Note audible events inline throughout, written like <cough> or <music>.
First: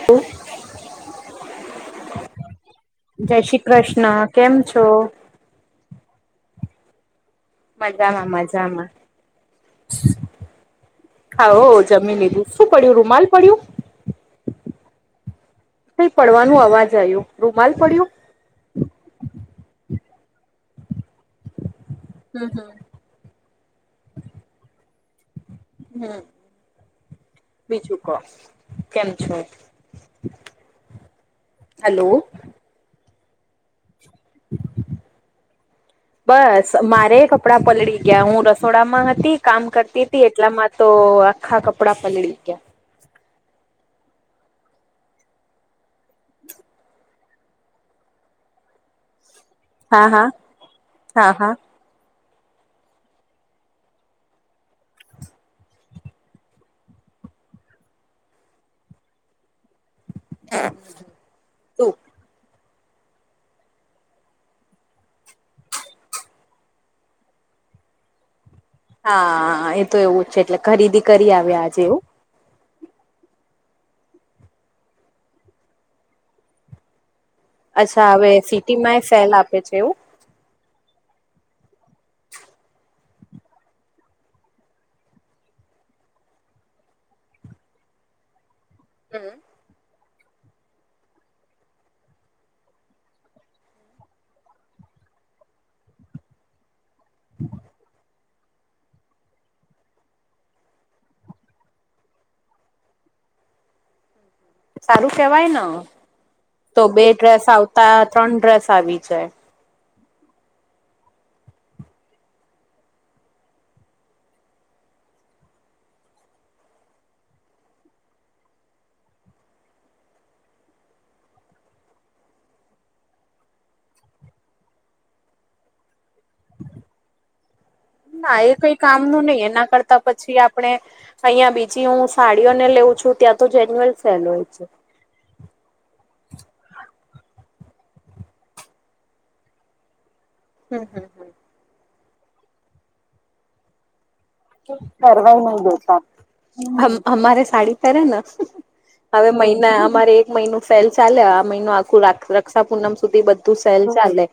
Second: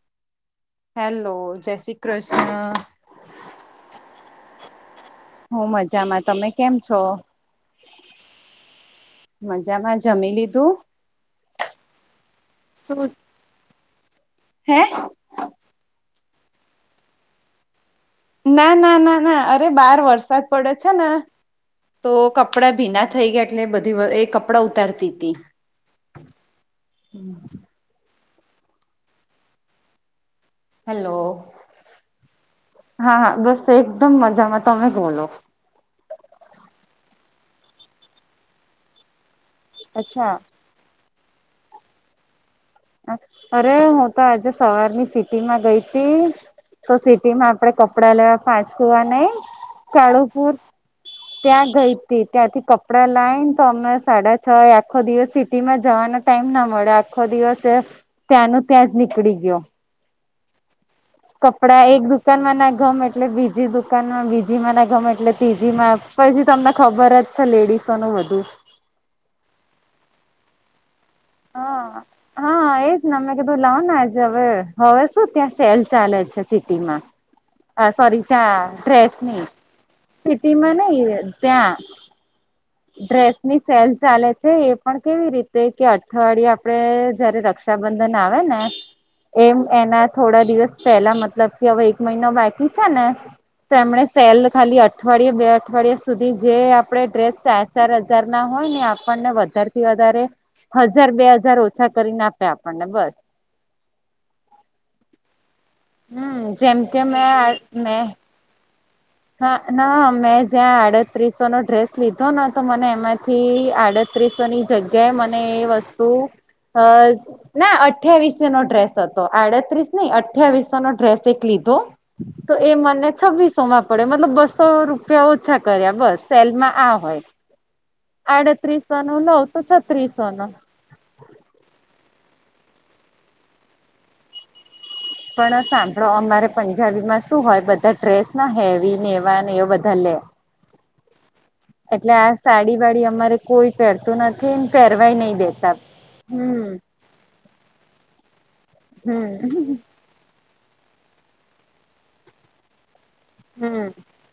હ <unintelligible> હેલો. જય શ્રી કૃષ્ણ. જય શ્રી કૃષ્ણ કેમ છો હું મજામાં તમે કેમ છો મજામાં મજામાં મજામાં જમી લીધું હા હો જમી લીધું શું પડ્યું રૂમાલ પડ્યું હે કઈ પડવાનું અવાજ આયુ રૂમાલ પડ્યું ના ના ના અરે બાર વરસાદ પડે છે ને તો હમ હમ કપડા ભીના થઈ ગયા એટલે એ બધી એ કપડાં ઉતારતી હતી હમ બીજું કો કેમ છો હેલો હલો હા બસ એકદમ મજામાં તમે બોલો બસ મારે કપડાં પલળી ગયા હું રસોડામાં હતી કામ કરતી હતી અચ્છા એટલામાં તો આખા કપડા પલળી ગયા અરે હું તો આજે સવારની સિટી માં ગઈતો તો સિટી માં આપડે કપડા લેવા પાચકુંવા નઈ હા હા કાલુપુર હા હા ત્યાં ગઈ તે ત્યાંથી કપડા લાય ને તો અમે સાડા છ આખો દિવસ સિટી માં જવાના ટાઈમ ના મળે આખો દિવસે ત્યાંનું ત્યાં જ નીકળી ગયો <unintelligible> કપડા તું એક દુકાનમાં ના ગમે એટલે બીજી દુકાનમાં બીજીમાં ના ગમે એટલે ત્રીજી માં પછી તમને ખબર જ છે લેડીસોનું બધું હા એ તો એવું જ છે એટલે ખરીદી કરી આવીયા આજે હા એવું હા એજ ને મે કીધું લાવ ને આજે હવે હવે શું ત્યાં સેલ ચાલે છે સિટીમાં હા અચ્છા સોરી હવે ત્યાં સિટીમાં એ સેલ ડ્રેસની આપે છે એવું સિટી માં નઈ ત્યાં ડ્રેસ ની સેલ ચાલે છે એ પણ કેવી રીતે કે અઠવાડિયે આપડે જયારે ર રક્ષાબંધન આવે ને હમ એમ એના થોડા દિવસ પેલા મતલબ કે હવે એક મહિનો બાકી છે ને તો એમણે સેલ ખાલી અઠવાડિયે બે અઠવાડિયા સુધી જે આપડે ડ્રેસ ચાર ચાર હજ જાર ના હોય ને આપણને વધાર થી વધારે હજાર બે હજાર ઓછા કરીને આપે આપણને બસ સારું કેવાય ન હમ તો જેમ કે બે ડ્રેસ મેં આવતા મેં ત્રણ ડ્રેસ આવી જાય હા ના મેં જ્યાં આડત્રીસો નો ડ્રેસ લીધો ને તો મને એમાંથી આડ ત્રીસોની જગ્યાએ મને એ વસ્તુ અ ના અઠયાવીસ નો ડ્રેસ હતો આડત્રીસ નઈ અઠવીસો નો ડ્રેસ એક લીધો. તો એ મને છવ્વીસો માં પડે મતલબ બસો રૂપિયા ઓછા કર્યા બસ સેલમાં આ હોય. ના એ કઈ આડત્રીસો કામ નું લઉ નહી તો એના કરતા છત્રીસો પછી નો આપણે અહિયાં બીજી હું સાડીઓ ને લેઉું છું ત્યાં તો જેન્યુઅલ સેલ હોય છે. પણ સાંભળો અમારે પંજાબી માં શું હોય બધા ડ્રેસ ના હેવી નેવા એવ બધા લે. હમ્મ, હમ્મ, હમ્મ. એટલે આ સાડી વાડી અમારે કોઈ પહેરતું નથ કરવા નહી દેતા. હમ અમારે સાડી પહેરે ને હવે મહિના હમ. અમારે મહિનું સેલ ચાલે આ મહિનું આખું રક્ષા પૂનમ સુધી બધું સેલ હમ ચાલે.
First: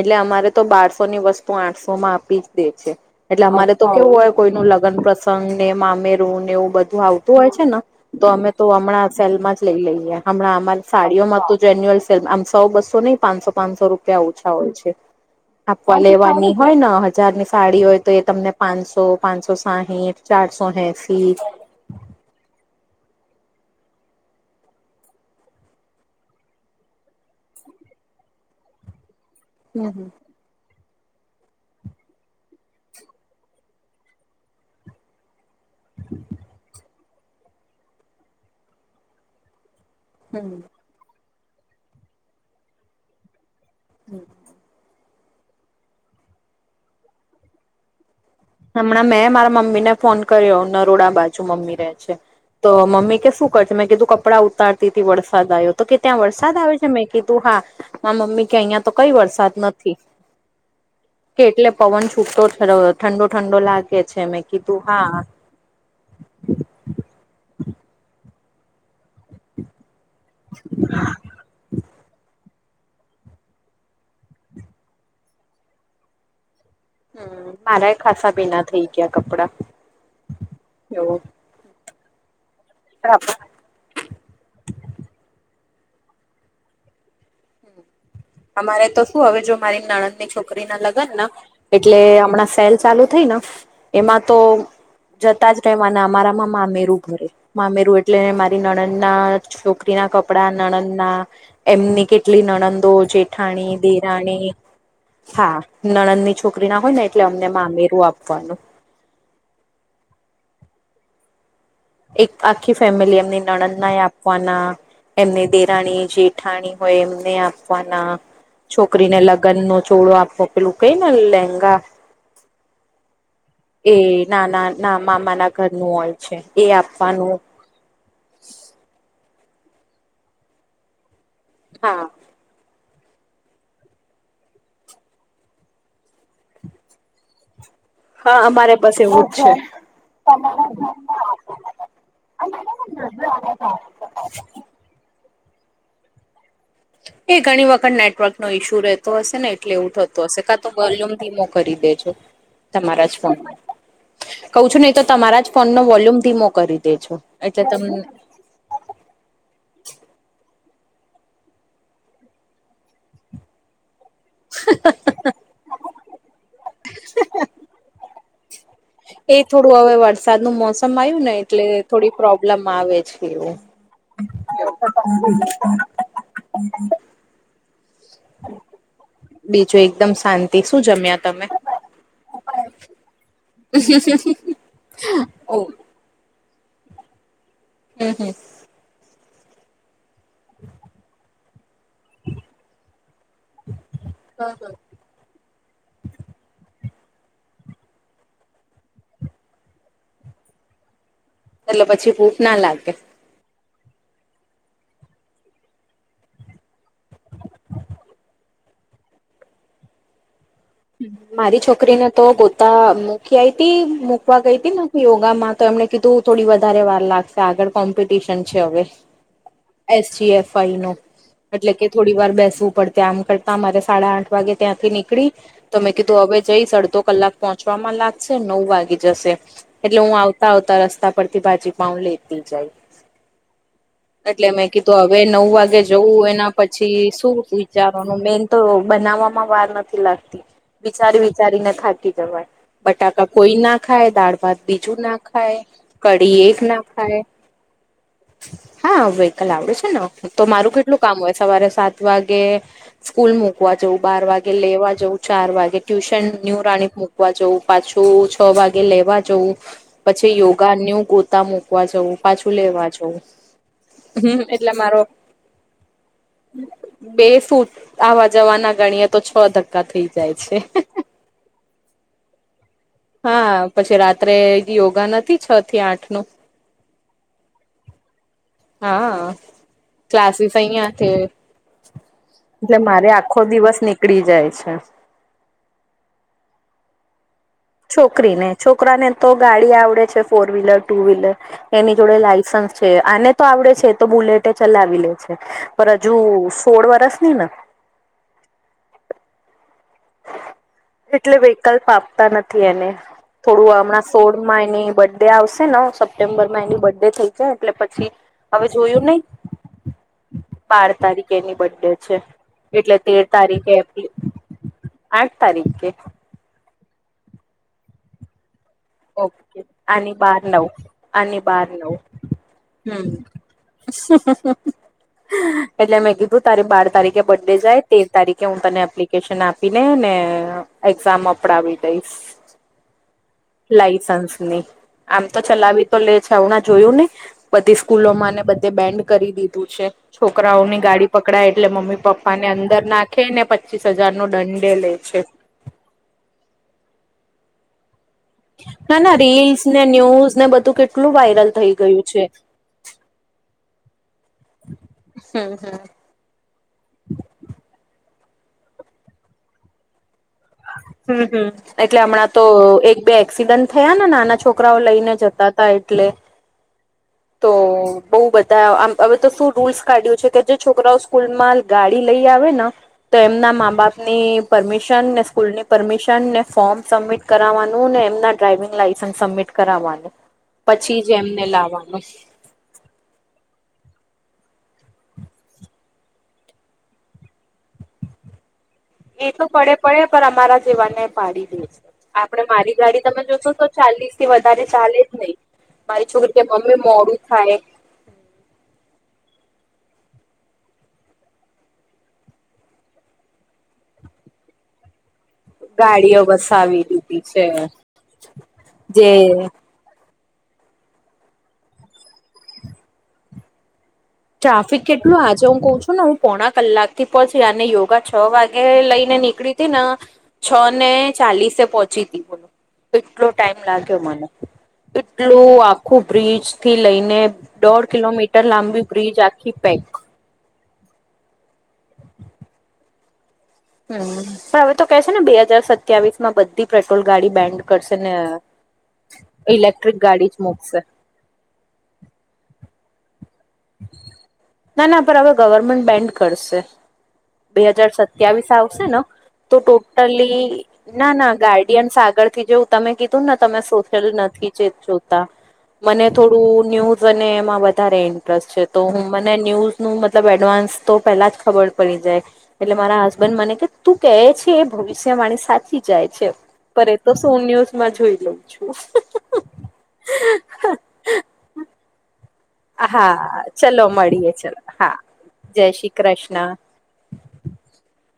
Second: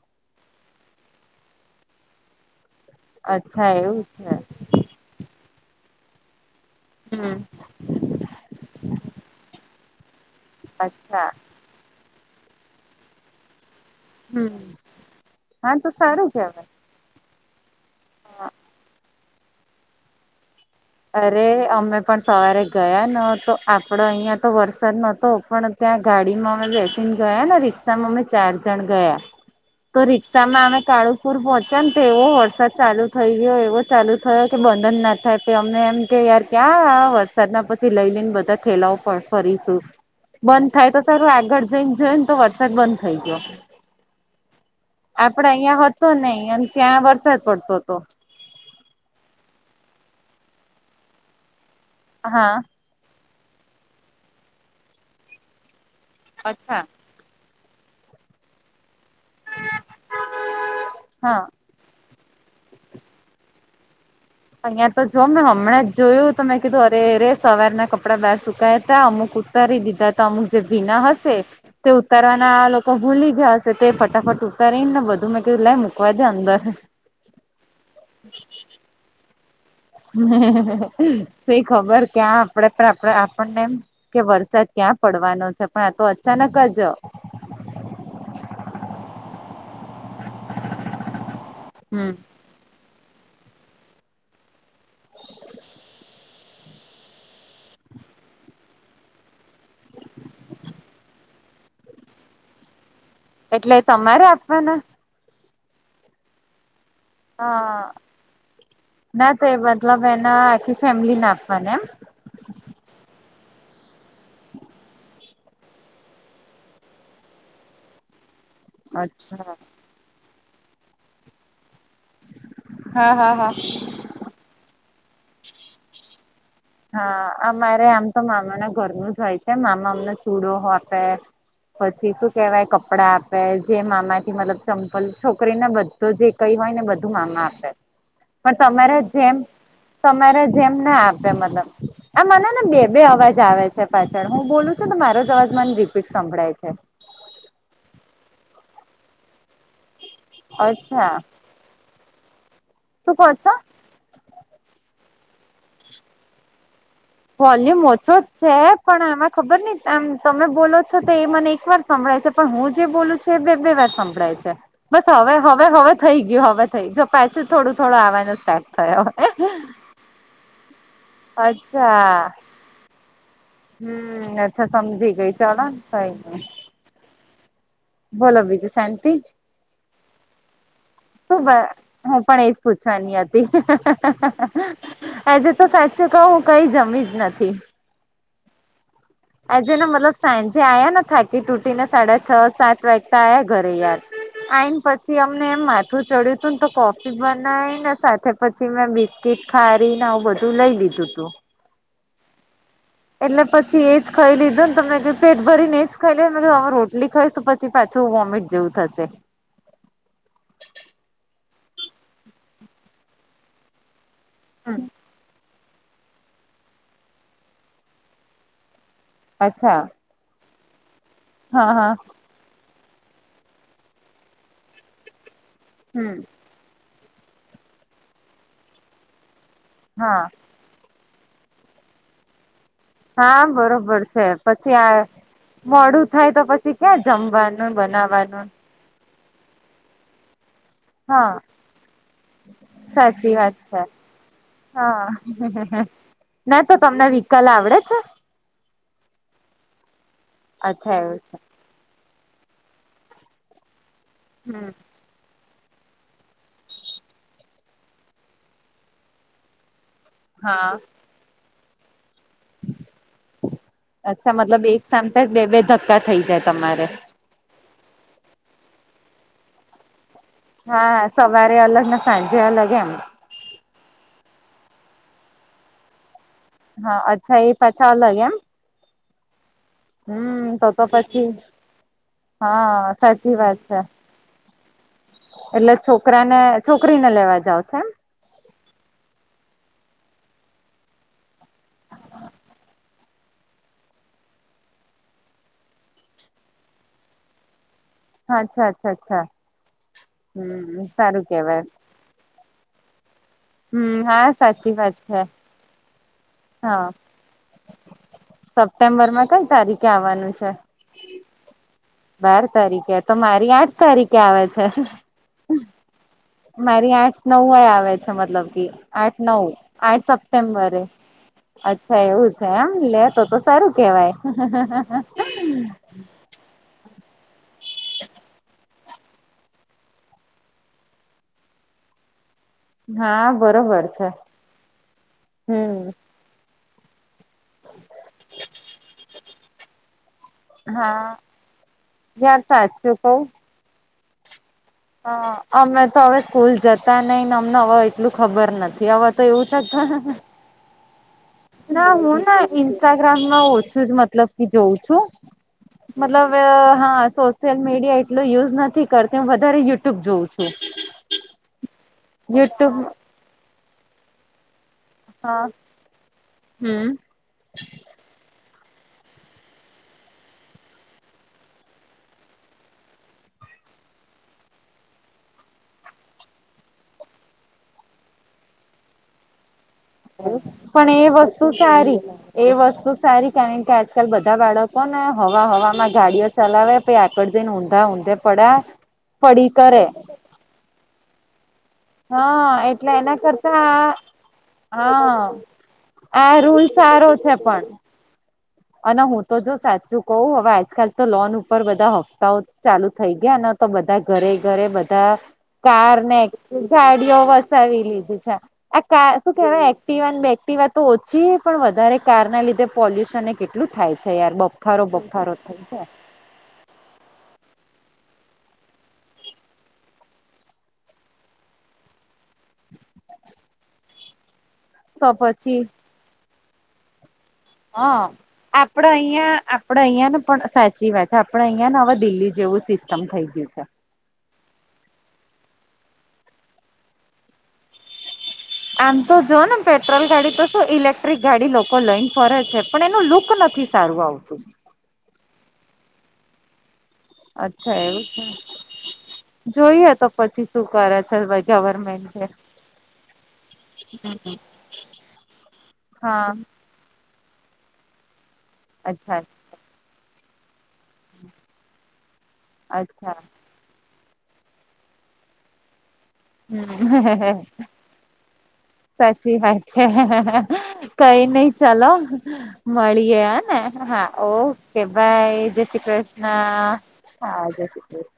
એટલે અમારે તો બારસો ની વસ્તુ આઠસો માં આપી જ દે છે એટલે અચ્છા અમારે તો એવું કેવું છે હોય કોઈનું લગ્ન પ્રસંગ ને મામેરું ને એવું બધું આવતું હમ હોય છે ને તો અમે તો હમણાં સેલમાં જ લઈ લઈએ હમણાં અમારી અચ્છા સાડીઓમાં તો જેન્યુલ સે આમ સો બસો નહીં પાચસો પાંસો રૂપ પીયા ઓછા હમ. હોય છે. હા તો આપવા સારું લેવાની કેવાય. હોય ને હજાર ની સાડી હોય તો એ તમને પાંચસો, પાંચસો સાહીઠ, ચારસો હે અરે અમે પણ સવારે ગયા ન તો આપડ અહીંયા તો વરસાદ નતો પણ ત્યાં ગાડીમાં અમે ગયા ને રિક્ષા માં અમે ચાર જણ ગયા. તો હમ રિ સામાં અમે કાળુપુર પહોંચ્યા ને તો એવો વરસાદ ચાલુ થઈ ગયો એવો ચાલુ થયો કે બંધન ના થાય કે અમને એમ કે યાર ક્યાં આ વરસાદ ના પછી લઈ લઈને બધા થેલાઓ પણ ફરીશું. હમ બંધ થાય તો સારું આગળ જઈને જોયો ને તો વરસાદ બંધ થઈ ગયો. હમ્મ. આપડ અહિયાં હતો નઈ અને ત્યાં વરસાદ પડતો હતો. હમણાં મેં મારા મમ્મી ને ફોન કર્યો નરોડા બાજુ મમ્મી રહે છે. હા. તો મમ્મી કે શું કરશે મેં કીધું કપડાં ઉતારતી હતી વરસાદ આવ્યો તે. તો કે ત્યાં વરસાદ આવે અચ્છા છે મેં કીધું હા મા મમ્મી કે અહીં તો કઈ વરસાદ નથી હા કે એટલે પવન છૂટો ઠંડો ઠંડો લાગે છે મે અહિયાં તો જો ન હમણા જ જોયું તો મેં કીધું અરે અરે સવાર ના કપડા બહાર સુકાયા હતા અમુક ઉતારી દીધા અમુક જે ભીના હશે. તે ઉતારવાના આ લોકો ભૂલી ગયા છે. તે ફટાફટ ઉતારીને બધું મેં કીધું લે મૂકવા દે અંદર. હમ્મ, મારા ખાસા ભીના થઇ ગયા કપડા. એવું શી ખબર કેયા આપણેે પણ આપડે આપણનેમ કે વરસાદ ક્યાં પડવાનો છે પણ આ તો અચાનક જ અમારે તો શું હવે જો મારી નાણંદ ની છોક કરી ના લગન એટલે હમ હમણાં સેલ ચાલુ થઈને એમાં તો જતા જ રહેવાના અમારામાં મામેરું ભરે. મામેરું એટલે મારી નણદના છોકરીના કપડા નણદના એમની કેટલી નણંદો, જેઠાણી, એટલે તમારે દિરાણી આપવાના હા નણંદ ની છોકરી ના હોય ને એટલે હ અમને મામેરું આપવાનું. ના તો એ બતલબ એના આખી ફેમિલી ના આપવાની એમ? એક આખી ફેમિલી એમની નણદ નાય આપવાના એમને દેરાણી જેઠાણી હોય એમને આપવાના છોકરીને અચ્છા લગ્ન નો ચોળો આપવો પેલું કઈ ને લહેંગા. હા, હા, હા. એ નાના ના મામા ના ઘરનું હોય છે એ આપવાનું મારે આમ તો મામા ના ઘરનું જ હોય છે મામા અમને ચૂડો આપે હા પછી શું કેહેવાય કપડાં આપે જે મામાથી મતલબ ચંપલ છોકરીને બધો જે કઈ હોય ને બધું માનમાં આપે. હા પણ અમારે તમારે બસ એવું જ જેમ છે. તમારે જેમ ના આપે મતલબ આ મને ને બે બે અવાજ આવે છે પાછળ હું બોલું છું તો મારો જ અવાજ મને રીપીટ સંભળાય છે. એ ઘણી વખત નેટવર્ક નો ઈશ્યુ રહેતો હશે ને એટલે એવું થતું હશે કા તો અચ્છા વોલ્યુમ ઘીમો. કરી દેજો તમારા જ શું કહો ફોન. છો કઉ છું નહી તો તમારા જ ફોન નો વોલ્યુમ ધીમો કરી દેજો. એટલે વોલ્યુમ તમને ઓછો. છે પણ એમાં ખબર નહીં એમ તમે બોલો છો તો એ મને એક વાર સંભળાય છે. પણ હું જે બોલું છું એ બે બે વાર સંભળાય છે. બસ હવે હવે હવે થઈ ગયું હવે થઈ જો પછું થોડું થોડું આવાનો સ્ટાર્ટ. થયો એ થોડું હવે વરસાદ નું મોસમ આવ્યું ને એટલે થોડી અચ્છા પ્રોબ્લમ આવે છે એવું. હમ અચ્છા સમજી ગઈ ચાલો ને થઈ ગયું ‌. શાંતિ બીજું એકદમ શાંતિ શું જમ. ખબ હું પણ એજ પૂછવાની હતીજ. ઓ તો સાચું કહું હું કઈ જમી જ નથી. હમ હમ. આજે ને મતલબ સાંજે આયા ને થાકી તૂટી ને સાડા છ સાત તો આ ઘરે યાર આઈને પછી. પછી અમને એ માથું ચડ્યું હતું ને તો કોફી બનાવી ને સાથે પછી મે બિસ્ કીટ ખારીને આવું બધું લઈ લીધું તું. એટલે પછી ભુખ ના લાગે. એટલે પછી એજ ખાઈ લીધું ને તમે પેટ ભરી ને એજ ખાઈ લને ને હવે રોટલી ખાઈ પછ. પી પાછું વોમિટ જેવું થશે. મારી છોકરીને તો ગોતા મૂકી આઈ તી મૂકવા ગઈ હતી હમ. ને યોગા માં. તો એમને કીધું થોડી વધારે વાર લાગશે આગળ કોમ્પિટિશન છે હવે. અચ્છા. જી એફ વાઇ નો એટલે હા કે હા. થોડી વાર બેસવું પડશે આમ કર. ના મારે સાડા આઠ વાગે ત્યાંથી નીકળી તો મે કીધું હમ. હવે. જઈ અડધો કલાક પહોંચવામાં લાગશે નવ વાગી જશે. એટલે હું હા આવતા આવતા રસ્તા પરથી ભાજી પાઉ લેતી જાય. હા બરોબર છે એટલે મેં પછી આ કીધું હવે નવ વાગે મોડું જવું થાય તો એના પછી ક્યાં શું જમવાનું વિચારવાનું મેન. બનાવાનું તો બનાવવામાં વાર નથી લાગતી વિચારી હા વિચારીને થાકી જવાય. બટાકા સાચી વાત કોઈ છે. ના ખાય દાળ ભાત બીજું હા ના ખાય કઢી એક તો ના તમને ખાય વિકલ આવડે છે હા વેકલ આવડે છે ને તો મારું અચ્છા કેટલું કામ એવું હોય છે સવારે સાત વાગે સ્કૂલ મુૂકવા જવું બાર વાગે હમ લેવા જવું. ચાર વાગે ટ્યુશન ન્યુ રાણી મુકવા જવું પાછું છ વાગે લેવા જવું. પછી હા યોગા ન્યુ ગોતા મૂકવા જવું પાછું લેવા જવું. અચ્છા હમ મતલબ એટલે એક મારો સામતા જ બે બે ધક્કા થઈ જાય તમારે બે ફુટ. આવા જવાના ગણીએ તો છ ધક્કા થઈ. જાય છે હા સવારે અલગ ને સાંજે અલગ એમ. હા પછી રાત્રે યોગા નથી છ થી આઠ નું. હા અચ્છા એ પાછા અલગ એમ. હા ક્લાસીસ હમ તો તો અહીંયા છે. પછી એટલે હા મારે સાચી આખો વાત દિવસ છે નીકળી જાય છે. એટલે છોકરા ને છોકરીને લેવા જાવ છો એમ. છોકરીને છોકરાને તો ગાડી આવડે છે ફોર વ્હીલર, ટુ વ્હીલર. એની જોડે લાયસન્સ છે. આને તો આવડે છે એ તો બુલેટે ચલાવી લે છે પર હજુ સોળ વરસ ની ને. અચ્છા અચ્છા અચ્છા હમ. સારું એટલે કેવાય વિકલ્પ આપતા નથી એને. થોડું હમ હમણાં હા સોડમાં સાચી એની વાત છે બર્ડે આવશે ને સપ્ટેમ્બરમાં એની હા બર્થ ડે થઈ છે એટલે પછી હવે જોયું સપ્ટેમ્બર નહીં. માં કઈ તારીખે આવવાનું છે બાર તારીખેની બર્થ ડે છે બાર એટલે તારીખે તો તેર મારી તારીખે આઠ એપ્રિલ આવે છે આઠ તારીખકે મારી આઠ નવય આવે છે મતલબ કે આઠ નવ ઓકે આઠ આની બાર નવ સપ્ટેમ્બરે. આની બાર નવ અચ્છા એવું છે આમ હમ લેતો તો સારું કેવાય. એટલે મેં તારી બાર તારીખે બર્ડે જાય તેર તારીખે હું તને એપ્લિકેશન આપી ને ને એક્ઝામ અપડવી દઈશ. હા બરોબર છે લાઈસન્સ ની આમ તો હમ ચલાવી તો લે છે હણા જોયું ને! બધી સ્કૂલોમાંને બધે બેન્ડ કરી દીધું છે. છોકરાઓની ગાડી હા પકડાય એટલે મમ્મી યાર પપ્પાનેં અંદર સાચું કવ નાખે ને પછ પચીસ હજાર નો દંડે લે અ છે. અમે તો હવે સ્કૂલ જતા નઈને અમને હવે એટલું ખબર નથી ના હવે ના તો એવું રીલ્સ ને છેતું ન્યૂઝ ને બધું કે લું વાયરલ થઈ ના ગયું હું છે ના ઇન્સ્ટાગ્રામમાં ઓછું જ મતલબ કે જોઉં છું. હમ હમ મતલબ હા સોશિયલ મીડિયા એટલું યુઝ નથી કરતી હું વધારે યુટ્યુબ જોઉં છું. હમ હમ એટલે હમણાં તો યુટ્યુબ એક બે એક્સિડન્ટ થયા ને નાના છોકરા છોકરાઓ લઈને હા જતા હતા એટલે. હમ તો બઉ બધા આમ હવે તો શું રૂલ્સ કાઢ્યું છે કે જે છોકરાઓ સ્કૂલમાં ગાડી લઈ આવે ને તો એમના મા બાપની પરમિશન ને સ્કૂલની પરમિશન ને ફોર્મ સબમિટ કરવાનું ને એમના ડ્રાાઈવિંગ લાયસન્સ સબમિટ કરાવવાનું. પણ પછી એ જ એમને વસ્તુ સારી. લાવવાનું એ વસ્તુ સારી કેમમ કે આજકાલ બધા બાળકોને હવા હમાં ગાડીઓ ચલાવે પ આકડ દન હઊા ઊદા પડ્યા. એ તો પડી પડે કરે પડે પણ અમારા જેવાને પાડી દે છે. આપણે હા મારી એટલે ગાડી એના તમે જોશો કરતા તો ચાલીસ થી વધારે ચાલે જ હા નહી. મારી છોકરી આ ત રૂલ મમ્મી સારો મોડું છે થાય પણ અને હું તો જો સાચું કહું હવે આજકાલ તો લોન ઉપર બધા હપ્તાઓ ચાલુ થઈ ગયા ને તો બધા ઘરે ઘરે બધા કાર ને ગાડીઓ વસાવી ગાડીઓ દીધી છે વસાવી લીધી છે આ શું જે કેવાય બેક્ટીવા બેક્ટિવા તો ઓછી પણ વધારે કારના લીધે પોલ્યુશનને કેટ એટલું થાય છે યાર. ટ્રાફિક કેટલું આજે હું થઈ કઉ છે છું હું પોણા કલાક થી પહોંચી અને યોગા છ વાગે લઈ ને નીકળી હતી ને છ ને ચાલીસે પોહોંચી હતી બોલું કેટલો ટાઈમ લાગ્યો મને. તો એટલું પછી આખું બ્રિજ થી લઈને દોઢ હા કિલોમીટર લાંબી આપડે બ્રિજ અહિયાં આખી આપડે પેક અહિયાં ને પણ સાચી વાત છે આપડે અહિયાં ને હવે દિલ્હી જેવું સિસ્ટમ થઈ ગયું છે. હમ પણ હવે તો કે છે ને બે હાજર સત્યાવીસ માં બધી પેટ્રોલ ગાડી બેન્ડ કરશે ને આમ તો જો ને ઇલેક્ટ્રિક પેટ્રોલ જ ગાડી તો મૂકશે ઇલેક્ટ ટ્રીક ગાડી લોકો લઈને ફરે છે પણ એનું લુક નથી સારું આવતું. ના ના પણ હવે ગવર્મેન્ટ બેન્ડ કરશે, બે અચ્છા હજાર એવું છે સત્યાવીસ આવશે નો. તો જોઈએ તો ટોટલી, પછી શું કરે ના ના છે ગાર્ડિયન્સ ગવર્મેન્ટ છે. આગળ થી જેવું તમે કીધુંને તમે સોશલ નથી. જોતા મને હા થોડું ન્યુ મને એમાં વધારે ઇન્ટરેસ્ટ છે તો હું અચ્છા મને ન્યૂઝ નુ મતલબ એડવાન્સ તો પેલા જ ખબર પડી જાય એટલે મારા અચ્છા હસબન્ડ મને કે તું કહે છે એ ભવિષ્ય માણી સાચી જાય છે. પર એતો હમ સું ન્યુઝમાં જોઈ લઉં છું. સાચી વાત છે કઈ નહી ચાલો હા મળીએ હ ને, ચલો હા મળીએ ચલો ઓકે હા બાય, જય શ્રી કૃષ્ણ. હા, જે શ્રી કૃષ્